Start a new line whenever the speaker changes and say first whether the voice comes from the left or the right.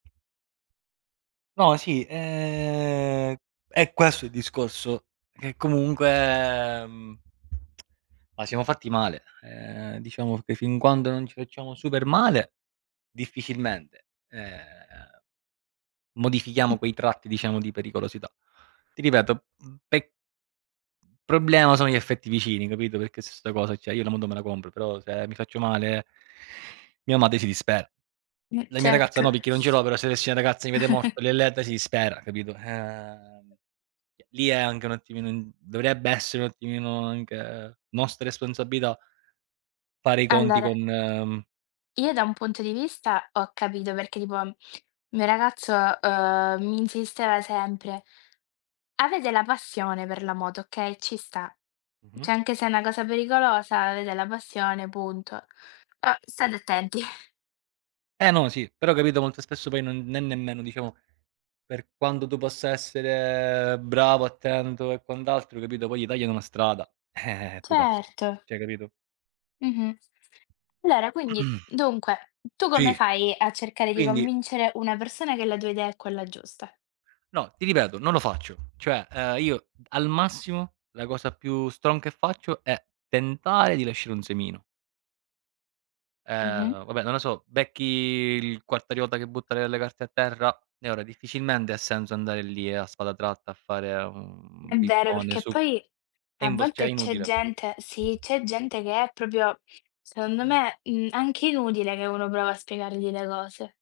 right: No, sì, ehm, è questo il discorso, che comunque, mhmm, ma siamo fatti male. Ehm, diciamo che fin quando non ci facciamo super male, difficilmente, ehm, modifichiamo quei tratti, diciamo, di pericolosità. Ti ripeto, mhmm, pe Problema sono gli affetti vicini, capito? Perché su 'sta cosa cioè, io la moto me la compro, però se mi faccio male mia madre si dispera.
left: Mh,
right: La mia ragazza
left: certo.
right: no perché non ce l'ho, però se avessi una ragazza mi vede morto, le, [unintelligible] si dispera, capito? Ehm, eh lì è anche un attimino dovrebbe essere un attimino anche nostra responsabilità. Fare i conti
left: Allora
right: con, mhmm
left: io da un punto di vista ho capito perché tipo il mio ragazzo, uhm, mi insisteva sempre. Avete la passione per la moto, okay, ci sta.
right: Mh-mh.
left: Cioè, anche se è una cosa pericolosa, avete la passione, punto. Però state attenti.
right: Eh, no, sì, però capito, molto spesso poi non ne nemmeno, diciamo, per quanto tu possa essere bravo, attento e quant'altro, capito, poi gli tagliano la strada, eh-eh, e tu caschi.
left: Certo.
right: Cioè, capito?
left: Mh-mh. Allora quindi, dunque, tu come
right: Sì.
left: fai a cercare di
right: Quindi
left: convincere una persona che la tua idea è quella giusta?
right: No, ti ripeto, non lo faccio. Cioè, ehm, io al massimo la cosa più strong che faccio è tentare di lasciare un semino.
left: Mh-mh.
right: Ehm, vabbè, non lo so, becchi il quartariota che butta le le carte a terra e ora difficilmente ha senso andare lì e a spada tratta a fare un
left: È vero,
right: pippone
left: perché
right: su
left: poi
right: è
left: a
right: impos cioè, è
left: volte c'è
right: inutile.
left: gente sì, c'è gente che è proprio secondo me, mhmm, anche inutile che uno prova a spiegargli le cose.